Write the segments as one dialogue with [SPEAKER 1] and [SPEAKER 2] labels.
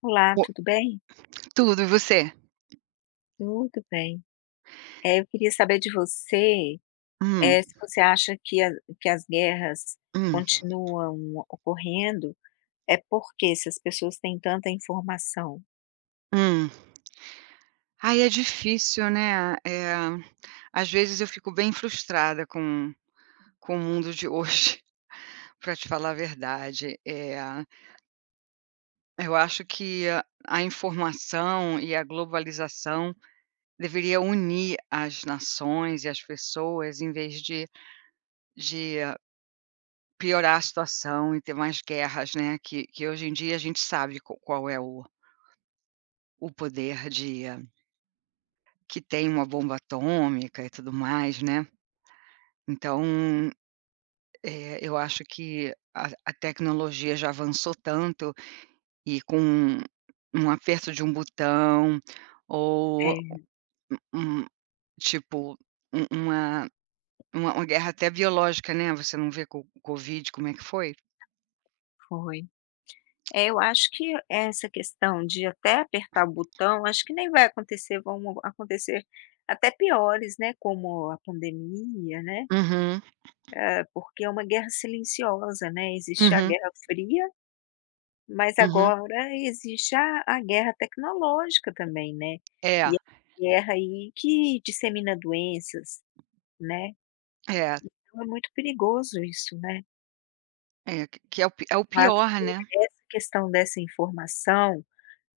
[SPEAKER 1] Olá,
[SPEAKER 2] O
[SPEAKER 1] tudo bem?
[SPEAKER 2] tudo, e você?
[SPEAKER 1] Tudo bem. Eu queria saber de você,
[SPEAKER 2] Hum,
[SPEAKER 1] se você acha que a que as guerras
[SPEAKER 2] hum,
[SPEAKER 1] continuam ocorrendo, é porque quê? Se as pessoas têm tanta informação.
[SPEAKER 2] hum. Ai, é difícil, né, às vezes eu fico bem frustrada com o mundo de hoje, pra te falar a verdade. Eu acho que a informação e a globalização deveria unir as nações e as pessoas em vez de de piorar a situação e ter mais guerras, né, que hoje em dia a gente sabe qu qual é o poder de. Que tem uma bomba atômica e tudo mais, né. Então, eu acho que a tecnologia já avançou tanto e com um aperto de um botão ou
[SPEAKER 1] É,
[SPEAKER 2] um tipo, um uma uma guerra até biológica, né, você não vê com o covid como é que foi?
[SPEAKER 1] foi. É, eu acho que essa questão de até apertar o botão, acho que nem vai acontecer, vão acontecer até piores, né, como a pandemia, né,
[SPEAKER 2] Uhum,
[SPEAKER 1] porque é uma guerra silenciosa, né, existe a
[SPEAKER 2] uhum,
[SPEAKER 1] Guerra Fria. Mas
[SPEAKER 2] uhum.
[SPEAKER 1] agora existe a guerra tecnológica também, né,
[SPEAKER 2] É,
[SPEAKER 1] e a guerra aí que dissemina doenças, né,
[SPEAKER 2] é,
[SPEAKER 1] então é muito perigoso isso, né.
[SPEAKER 2] é, que é o pi é o
[SPEAKER 1] Eu acho
[SPEAKER 2] pior,
[SPEAKER 1] que
[SPEAKER 2] né.
[SPEAKER 1] essa questão dessa informação,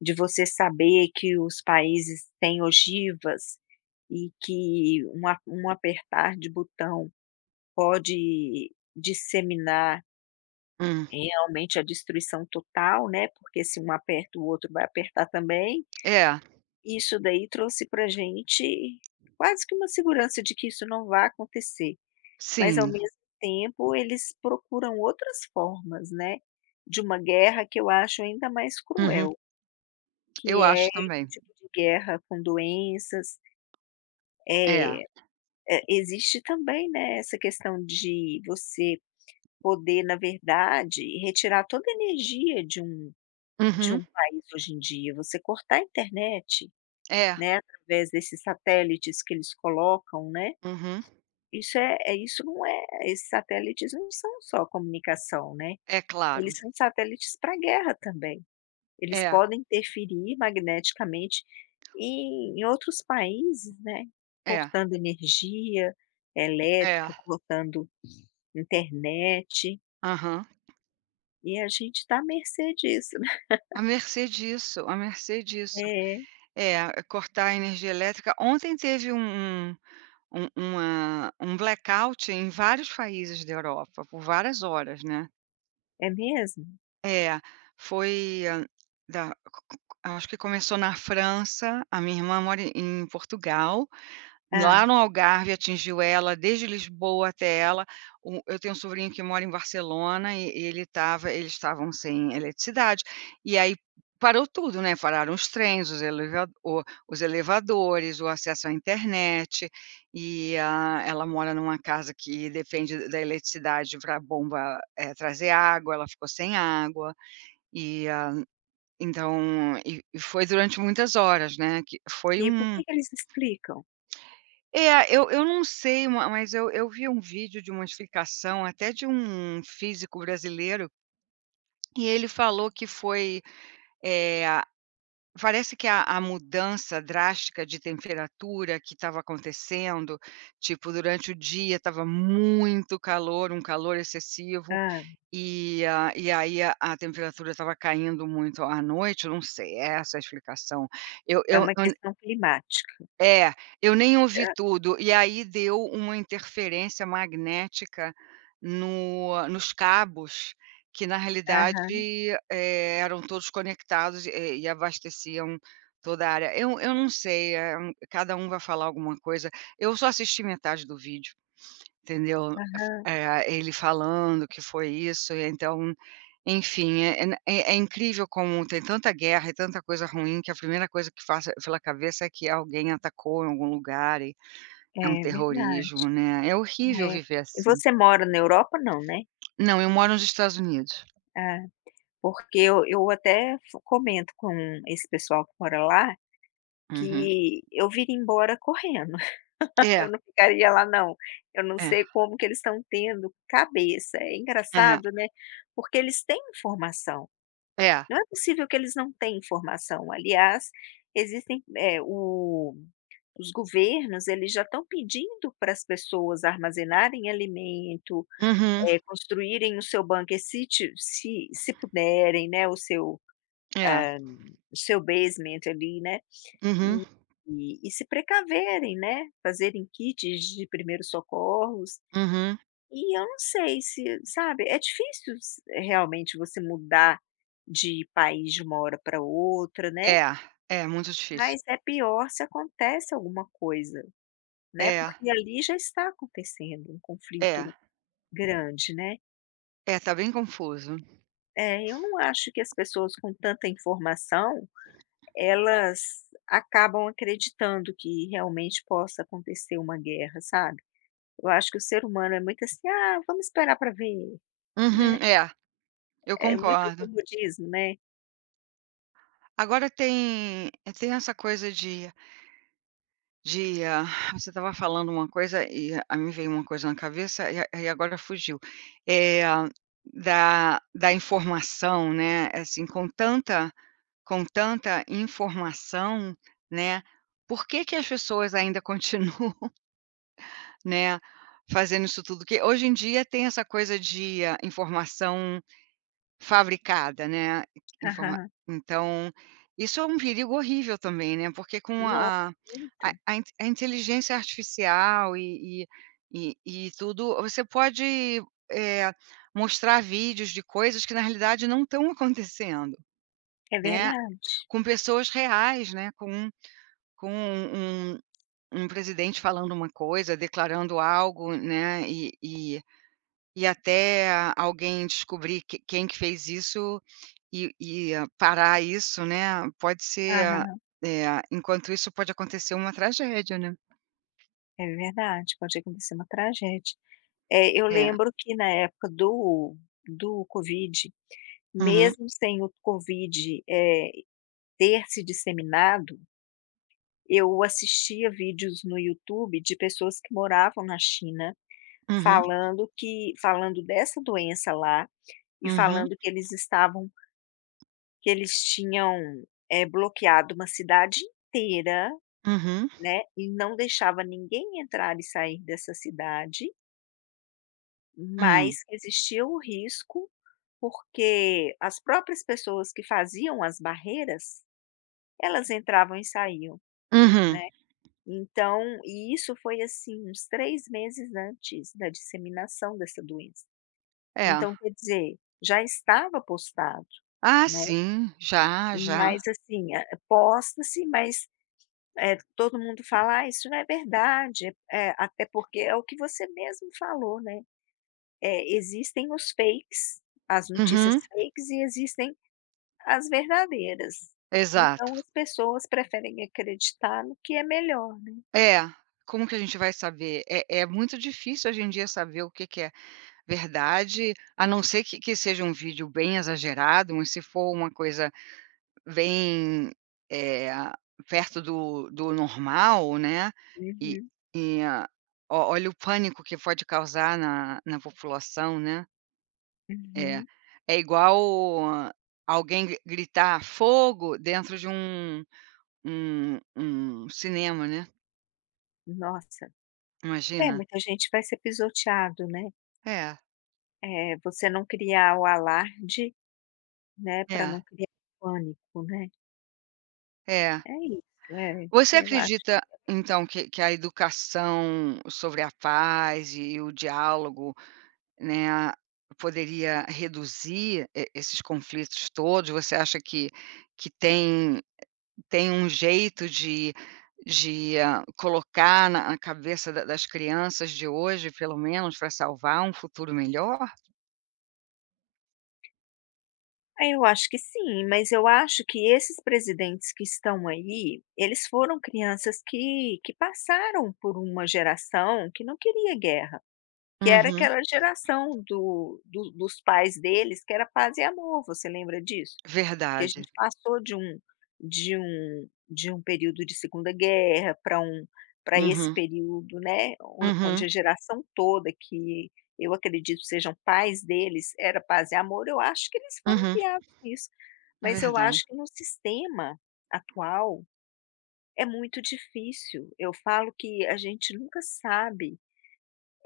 [SPEAKER 1] de você saber que os países têm ogivas e que um a um apertar de botão pode disseminar
[SPEAKER 2] Hum.
[SPEAKER 1] realmente a destruição total, né, porque se um aperta o outro vai apertar também.
[SPEAKER 2] É,
[SPEAKER 1] Isso daí trouxe para gente quase que uma segurança de que isso não vai acontecer, mas ao
[SPEAKER 2] sim.
[SPEAKER 1] mesmo tempo eles procuram outras formas, né, de uma guerra que eu acho ainda mais
[SPEAKER 2] Uhum.
[SPEAKER 1] cruel, que
[SPEAKER 2] Eu
[SPEAKER 1] é
[SPEAKER 2] acho
[SPEAKER 1] esse
[SPEAKER 2] também.
[SPEAKER 1] tipo de guerra com doenças,
[SPEAKER 2] É.
[SPEAKER 1] eh, existe também, né, essa questão de você poder, na verdade, retirar toda a energia de um
[SPEAKER 2] Uhum.
[SPEAKER 1] país hoje em dia, você cortar a internet,
[SPEAKER 2] É.
[SPEAKER 1] né, através desses satélites que eles colocam, né.
[SPEAKER 2] Uhum.
[SPEAKER 1] Isso é é isso não é Esses satélites não são só comunicação, né,
[SPEAKER 2] É claro.
[SPEAKER 1] eles são satélites para guerra também. Eles
[SPEAKER 2] É,
[SPEAKER 1] podem interferir magneticamente em outros países, né,
[SPEAKER 2] é,
[SPEAKER 1] cortando energia
[SPEAKER 2] é.
[SPEAKER 1] elétrica, cortando internet,
[SPEAKER 2] Aham.
[SPEAKER 1] e a gente está à mercê disso, né.
[SPEAKER 2] A mercê disso, a mercê disso.
[SPEAKER 1] É,
[SPEAKER 2] É, é cortar a energia elétrica. Ontem teve um uma um blackout em vários países da Europa, por várias horas, né.
[SPEAKER 1] é mesmo?
[SPEAKER 2] É, foi da c- c- acho que começou na França. A minha irmã mora em Portugal.
[SPEAKER 1] Ah,
[SPEAKER 2] Lá no Algarve atingiu ela, desde Lisboa até ela. O Eu tenho um sobrinho que mora em Barcelona e eles estavam sem eletricidade, e aí parou tudo, né, pararam os trens, os elevadores, o acesso à internet, e a ela mora numa casa que depende da eletricidade pra bomba, trazer água, ela ficou sem água, e, ah, então e foi durante muitas horas, né, que foi
[SPEAKER 1] e por que
[SPEAKER 2] um.
[SPEAKER 1] que eles explicam?
[SPEAKER 2] É, eu não sei, ma mas eu vi um vídeo de uma explicação até de um físico brasileiro, e ele falou que foi, a parece que a mudança drástica de temperatura que estava acontecendo, tipo, durante o dia estava muito calor, um calor excessivo,
[SPEAKER 1] Ah,
[SPEAKER 2] e a e aí a temperatura estava caindo muito à noite, eu não sei, é essa é a explicação.
[SPEAKER 1] é
[SPEAKER 2] Eu
[SPEAKER 1] uma questão climática.
[SPEAKER 2] É, eu nem ouvi
[SPEAKER 1] Ah.
[SPEAKER 2] tudo, e aí deu uma interferência magnética no nos cabos, que na realidade,
[SPEAKER 1] Aham.
[SPEAKER 2] eram todos conectados, e abasteciam toda a área. Eu não sei, cada um vai falar alguma coisa, eu só assisti metade do vídeo, entendeu?
[SPEAKER 1] Aham.
[SPEAKER 2] Ele falando que foi isso, e então enfim, é incrível como tem tanta guerra e tanta coisa ruim que a primeira coisa que passa pela cabeça é que alguém atacou em algum lugar e é um
[SPEAKER 1] É verdade,
[SPEAKER 2] terrorismo, né. É horrível
[SPEAKER 1] é.
[SPEAKER 2] viver
[SPEAKER 1] E
[SPEAKER 2] assim.
[SPEAKER 1] você mora na Europa não, né?
[SPEAKER 2] Não, eu moro nos Estados Unidos.
[SPEAKER 1] Ah, porque eu até f comento com esse pessoal que mora lá,
[SPEAKER 2] Uhum.
[SPEAKER 1] que eu viria embora correndo,
[SPEAKER 2] É,
[SPEAKER 1] eu não ficaria lá não. Eu não
[SPEAKER 2] é,
[SPEAKER 1] sei como que eles estão tendo cabeça, é
[SPEAKER 2] aham,
[SPEAKER 1] engraçado, né, porque eles têm informação,
[SPEAKER 2] é.
[SPEAKER 1] não é possível que eles não tenham informação. Aliás, existem, eh, o os governos, eles já estão pedindo para as pessoas armazenarem alimento,
[SPEAKER 2] Uhum,
[SPEAKER 1] construírem o seu bunker se ti se se puderem, né, o seu
[SPEAKER 2] é.
[SPEAKER 1] o seu basement ali, né,
[SPEAKER 2] Uhum,
[SPEAKER 1] e e se precaverem, né, fazerem kits de primeiros socorros.
[SPEAKER 2] uhum.
[SPEAKER 1] E eu não sei se sabe, é difícil s realmente você mudar de país de uma hora para outra, né,
[SPEAKER 2] É, é muito difícil.
[SPEAKER 1] mas é pior se acontece alguma coisa, né,
[SPEAKER 2] É,
[SPEAKER 1] porque ali já está acontecendo um
[SPEAKER 2] é,
[SPEAKER 1] conflito grande, né.
[SPEAKER 2] é, tá bem confuso.
[SPEAKER 1] É, eu não acho que as pessoas com tanta informação, elas acabam acreditando que realmente possa acontecer uma guerra, sabe. Eu acho que o ser humano é muito assim: "Ah, vamos esperar para ver",
[SPEAKER 2] Uhum,
[SPEAKER 1] né.
[SPEAKER 2] é, eu
[SPEAKER 1] É muito
[SPEAKER 2] concordo.
[SPEAKER 1] comodismo, né.
[SPEAKER 2] Agora tem tem essa coisa de. Dia, você estava falando uma coisa e a mim veio uma coisa na cabeça e a agora fugiu. É da informação, né, assim, com tanta com tanta informação, né, por que as pessoas ainda continuam, né, fazendo isso tudo? Que hoje em dia tem essa coisa de, ah, informação fabricada, né, informa
[SPEAKER 1] Aham.
[SPEAKER 2] então, isso é um perigo horrível também, né, porque com
[SPEAKER 1] Nossa, muito.
[SPEAKER 2] a inteligência artificial e tudo, você pode, eh, mostrar vídeos de coisas que na realidade não estão acontecendo,
[SPEAKER 1] É
[SPEAKER 2] né,
[SPEAKER 1] verdade.
[SPEAKER 2] com pessoas reais, né, com com um um um presidente falando uma coisa, declarando algo, né, e até alguém descobrir quem que fez isso e parar isso, né, pode ser,
[SPEAKER 1] Aham.
[SPEAKER 2] enquanto isso pode acontecer uma tragédia, né.
[SPEAKER 1] É verdade, pode acontecer uma tragédia. É, eu
[SPEAKER 2] É.
[SPEAKER 1] lembro que na época do covid,
[SPEAKER 2] Uhum,
[SPEAKER 1] mesmo sem o covid, ter se disseminado. Eu assistia vídeos no YouTube de pessoas que moravam na China,
[SPEAKER 2] uhum,
[SPEAKER 1] falando que falando dessa doença lá, e
[SPEAKER 2] uhum,
[SPEAKER 1] falando que eles tinham, bloqueado uma cidade inteira,
[SPEAKER 2] uhum,
[SPEAKER 1] né, e não deixava ninguém entrar e sair dessa cidade,
[SPEAKER 2] hum,
[SPEAKER 1] mas que existia o risco, porque as próprias pessoas que faziam as barreiras, elas entravam e saíam,
[SPEAKER 2] uhum.
[SPEAKER 1] né. Então, e isso foi assim uns 3 meses antes da disseminação dessa doença.
[SPEAKER 2] É.
[SPEAKER 1] Então quer dizer, já estava postado,
[SPEAKER 2] Ah,
[SPEAKER 1] né,
[SPEAKER 2] sim, já, já.
[SPEAKER 1] mas assim, posta-se, mas, todo mundo fala: "Ah, isso não é verdade", até porque é o que você mesmo falou, né, existem os fakes, as notícias
[SPEAKER 2] Uhum,
[SPEAKER 1] fakes e existem as verdadeiras.
[SPEAKER 2] exato.
[SPEAKER 1] Então as pessoas preferem acreditar no que é melhor.
[SPEAKER 2] É, como que a gente vai saber? É muito difícil hoje em dia saber o que que é verdade, a não ser que seja um vídeo bem exagerado, mas se for uma coisa vem, eh, perto do normal, né, e
[SPEAKER 1] Uhum,
[SPEAKER 2] e a ó olha o pânico que pode causar na população, né. É,
[SPEAKER 1] uhum.
[SPEAKER 2] é igual alguém gri gritar "fogo" dentro de um um cinema, né,
[SPEAKER 1] Nossa. É,
[SPEAKER 2] imagina.
[SPEAKER 1] muita gente vai ser pisoteado, né.
[SPEAKER 2] É,
[SPEAKER 1] Você não criar o alarde, né, para
[SPEAKER 2] é,
[SPEAKER 1] não criar pânico, né.
[SPEAKER 2] é.
[SPEAKER 1] É isso, é,
[SPEAKER 2] Você
[SPEAKER 1] eu acho
[SPEAKER 2] acredita então que a educação sobre a paz e o diálogo, né, poderia reduzir esses conflitos todos? Você acha que tem um jeito de hã, colocar na cabeça da das crianças de hoje, pelo menos, para salvar um futuro melhor?
[SPEAKER 1] é, eu acho que sim, mas eu acho que esses presidentes que estão aí, eles foram crianças que passaram por uma geração que não queria guerra, que era
[SPEAKER 2] Uhum.
[SPEAKER 1] aquela geração do do dos pais deles que era paz e amor, você lembra disso? Porque a
[SPEAKER 2] Verdade.
[SPEAKER 1] gente passou de um período de Segunda Guerra para esse
[SPEAKER 2] Uhum,
[SPEAKER 1] período, né, on onde
[SPEAKER 2] uhum,
[SPEAKER 1] a geração toda que eu acredito sejam pais deles, era paz e amor, eu acho que eles foram
[SPEAKER 2] uhum.
[SPEAKER 1] criados nisso.
[SPEAKER 2] É
[SPEAKER 1] Mas eu
[SPEAKER 2] verdade.
[SPEAKER 1] acho que no sistema atual é muito difícil. Eu falo que a gente nunca sabe,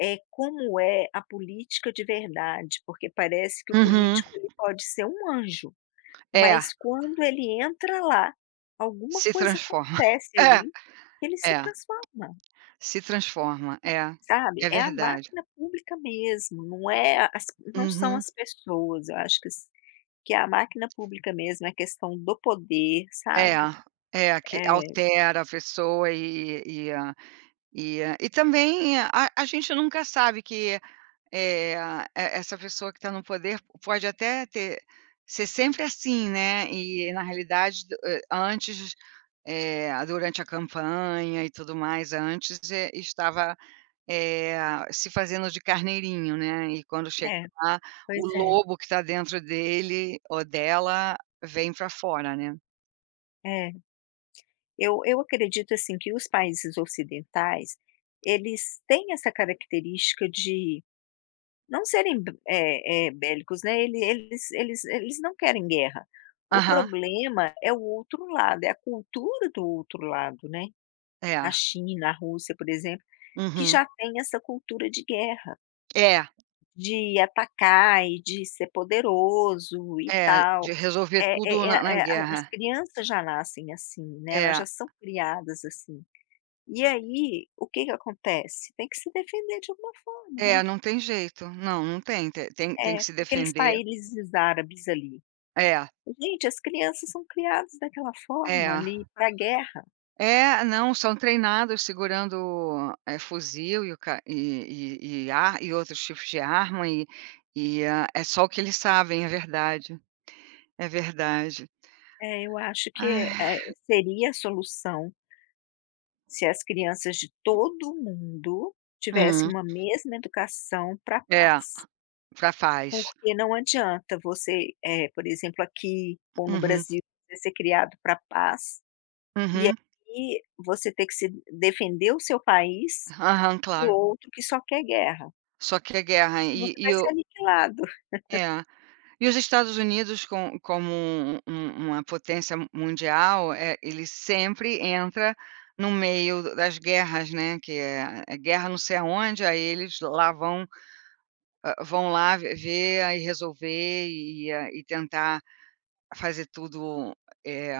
[SPEAKER 1] é como é a política de verdade, porque parece que o
[SPEAKER 2] Uhum.
[SPEAKER 1] político ele pode ser um anjo.
[SPEAKER 2] É,
[SPEAKER 1] Mas quando ele entra lá, alguma
[SPEAKER 2] se
[SPEAKER 1] coisa
[SPEAKER 2] transforma.
[SPEAKER 1] acontece
[SPEAKER 2] É,
[SPEAKER 1] ali que ele se
[SPEAKER 2] é,
[SPEAKER 1] transforma,
[SPEAKER 2] se transforma. É,
[SPEAKER 1] sabe.
[SPEAKER 2] é
[SPEAKER 1] É a
[SPEAKER 2] verdade.
[SPEAKER 1] máquina pública mesmo, não são
[SPEAKER 2] Uhum.
[SPEAKER 1] as pessoas, eu acho que é a máquina pública mesmo, é questão do poder,
[SPEAKER 2] É,
[SPEAKER 1] sabe.
[SPEAKER 2] é que
[SPEAKER 1] É,
[SPEAKER 2] altera a pessoa e a também a gente nunca sabe que, eh, e essa pessoa que está no poder pode até ter ser sempre assim, né, e na realidade do antes, durante a campanha e tudo mais, antes, estava, se fazendo de carneirinho, né, e quando chega
[SPEAKER 1] é,
[SPEAKER 2] lá,
[SPEAKER 1] pois
[SPEAKER 2] o
[SPEAKER 1] é,
[SPEAKER 2] lobo que está dentro dele ou dela vem para fora, né.
[SPEAKER 1] é. Eu acredito, assim, que os países ocidentais, eles têm essa característica de não serem bélicos, né, eles não querem guerra. O
[SPEAKER 2] Aham,
[SPEAKER 1] problema é o outro lado, é a cultura do outro lado, né. A
[SPEAKER 2] é.
[SPEAKER 1] China, a Rússia, por exemplo, que
[SPEAKER 2] Uhum.
[SPEAKER 1] já tem essa cultura de guerra,
[SPEAKER 2] É,
[SPEAKER 1] de atacar e de ser poderoso e
[SPEAKER 2] é,
[SPEAKER 1] tal.
[SPEAKER 2] de resolver
[SPEAKER 1] É
[SPEAKER 2] tudo
[SPEAKER 1] é
[SPEAKER 2] na
[SPEAKER 1] é é a as
[SPEAKER 2] guerra.
[SPEAKER 1] crianças já nascem assim, né, elas já
[SPEAKER 2] É,
[SPEAKER 1] são criadas assim. E aí, o que que acontece? Tem que se defender de alguma forma, né.
[SPEAKER 2] é, não tem jeito. Não, não tem, te tem
[SPEAKER 1] É,
[SPEAKER 2] que se
[SPEAKER 1] aqueles
[SPEAKER 2] defender.
[SPEAKER 1] países árabes ali.
[SPEAKER 2] É,
[SPEAKER 1] Gente, as crianças são criadas daquela forma
[SPEAKER 2] é.
[SPEAKER 1] ali para a guerra.
[SPEAKER 2] É, não, são treinados segurando, fuzil e outros tipos de arma e, ah, é só o que eles sabem, é verdade, é verdade.
[SPEAKER 1] Eu acho que,
[SPEAKER 2] Ai.
[SPEAKER 1] seria a solução se as crianças de todo mundo tivessem
[SPEAKER 2] Hum.
[SPEAKER 1] uma mesma educação para a
[SPEAKER 2] É,
[SPEAKER 1] paz.
[SPEAKER 2] pra paz.
[SPEAKER 1] Porque não adianta você, por exemplo, aqui ou no
[SPEAKER 2] Uhum,
[SPEAKER 1] Brasil, você ser criado para a paz e
[SPEAKER 2] uhum.
[SPEAKER 1] aí você ter que se defender o seu país
[SPEAKER 2] Aham,
[SPEAKER 1] de
[SPEAKER 2] claro.
[SPEAKER 1] outro que só quer guerra.
[SPEAKER 2] Só que é guerra
[SPEAKER 1] Você vai
[SPEAKER 2] e
[SPEAKER 1] ser
[SPEAKER 2] o
[SPEAKER 1] aniquilado.
[SPEAKER 2] é. E os Estados Unidos, como uma potência mundial, ele sempre entra no meio das guerras, né, que é guerra não sei aonde, aí eles lá vão, hã, vão lá ve ver, e resolver e tentar fazer tudo, eh,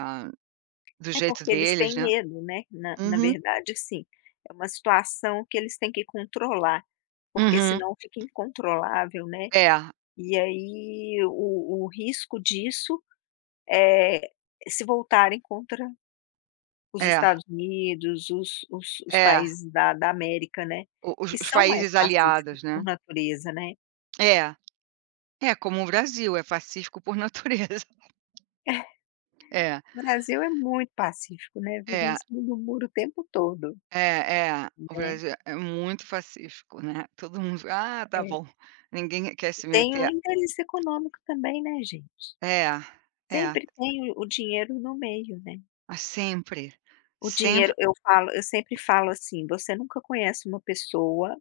[SPEAKER 2] do
[SPEAKER 1] É
[SPEAKER 2] jeito
[SPEAKER 1] porque eles têm
[SPEAKER 2] deles, né.
[SPEAKER 1] medo, né, na
[SPEAKER 2] Uhum,
[SPEAKER 1] verdade, sim. É uma situação que eles têm que controlar, porque
[SPEAKER 2] uhum.
[SPEAKER 1] senão fica incontrolável, né,
[SPEAKER 2] É,
[SPEAKER 1] e aí o risco disso é se voltarem contra os
[SPEAKER 2] é,
[SPEAKER 1] Estados Unidos, os
[SPEAKER 2] é.
[SPEAKER 1] países da América, né,
[SPEAKER 2] O Os
[SPEAKER 1] que são mais
[SPEAKER 2] países
[SPEAKER 1] pacíficos
[SPEAKER 2] aliados, né.
[SPEAKER 1] por natureza, né.
[SPEAKER 2] É, é como o Brasil, é pacífico por natureza. É,
[SPEAKER 1] O Brasil é muito pacífico, né, vive em
[SPEAKER 2] é.
[SPEAKER 1] cima do muro o tempo todo,
[SPEAKER 2] É, é. O
[SPEAKER 1] né.
[SPEAKER 2] Brasil é muito pacífico, né. Todo mundo: "Ah, tá
[SPEAKER 1] É.
[SPEAKER 2] bom". Ninguém quer
[SPEAKER 1] E
[SPEAKER 2] se
[SPEAKER 1] tem o
[SPEAKER 2] meter.
[SPEAKER 1] interesse econômico também, né, gente.
[SPEAKER 2] É, é.
[SPEAKER 1] Sempre tem o dinheiro no meio, né.
[SPEAKER 2] Ah, sempre,
[SPEAKER 1] O dinheiro
[SPEAKER 2] sempre
[SPEAKER 1] eu sempre falo assim: "Você nunca conhece uma pessoa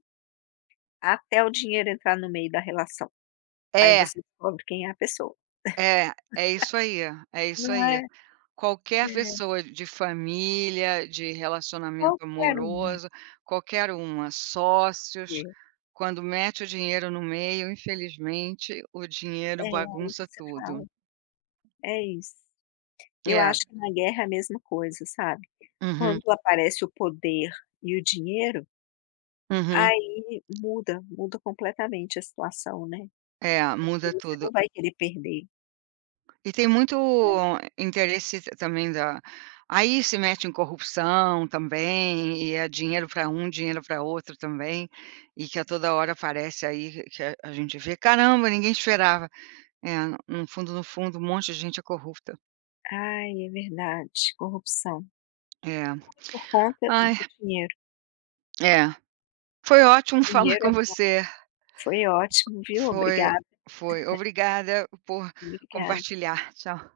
[SPEAKER 1] até o dinheiro entrar no meio da relação, aí
[SPEAKER 2] é,
[SPEAKER 1] você descobre quem é a pessoa".
[SPEAKER 2] é, é isso aí, é isso
[SPEAKER 1] Não é?
[SPEAKER 2] aí. Qualquer
[SPEAKER 1] É.
[SPEAKER 2] pessoa de família, de relacionamento
[SPEAKER 1] Qualquer um
[SPEAKER 2] amoroso, qualquer uma, sócios,
[SPEAKER 1] vê.
[SPEAKER 2] quando mete o dinheiro no meio, infelizmente, o
[SPEAKER 1] É,
[SPEAKER 2] dinheiro
[SPEAKER 1] aí
[SPEAKER 2] bagunça
[SPEAKER 1] você fala
[SPEAKER 2] tudo.
[SPEAKER 1] é isso. Eu
[SPEAKER 2] É.
[SPEAKER 1] acho que na guerra é a mesma coisa, sabe. Quando
[SPEAKER 2] Uhum,
[SPEAKER 1] aparece o poder e o dinheiro,
[SPEAKER 2] uhum.
[SPEAKER 1] aí muda, muda completamente a situação, né,
[SPEAKER 2] É,
[SPEAKER 1] porque
[SPEAKER 2] muda
[SPEAKER 1] você não
[SPEAKER 2] tudo.
[SPEAKER 1] vai querer perder,
[SPEAKER 2] E tem muito
[SPEAKER 1] né.
[SPEAKER 2] interesse ta também da aí se mete em corrupção também, e é dinheiro para um, dinheiro para outro também, que a toda hora aparece aí que a gente vê: "Caramba, ninguém esperava". É, no fundo, no fundo, um monte de gente é corrupta.
[SPEAKER 1] Ai, é verdade, corrupção.
[SPEAKER 2] É.
[SPEAKER 1] Por conta
[SPEAKER 2] Ai,
[SPEAKER 1] do dinheiro.
[SPEAKER 2] é. Foi
[SPEAKER 1] O
[SPEAKER 2] ótimo falar
[SPEAKER 1] dinheiro
[SPEAKER 2] com você.
[SPEAKER 1] Foi ótimo, viu.
[SPEAKER 2] Foi,
[SPEAKER 1] Obrigada,
[SPEAKER 2] foi. Obrigada por
[SPEAKER 1] obrigada.
[SPEAKER 2] compartilhar. Tchau.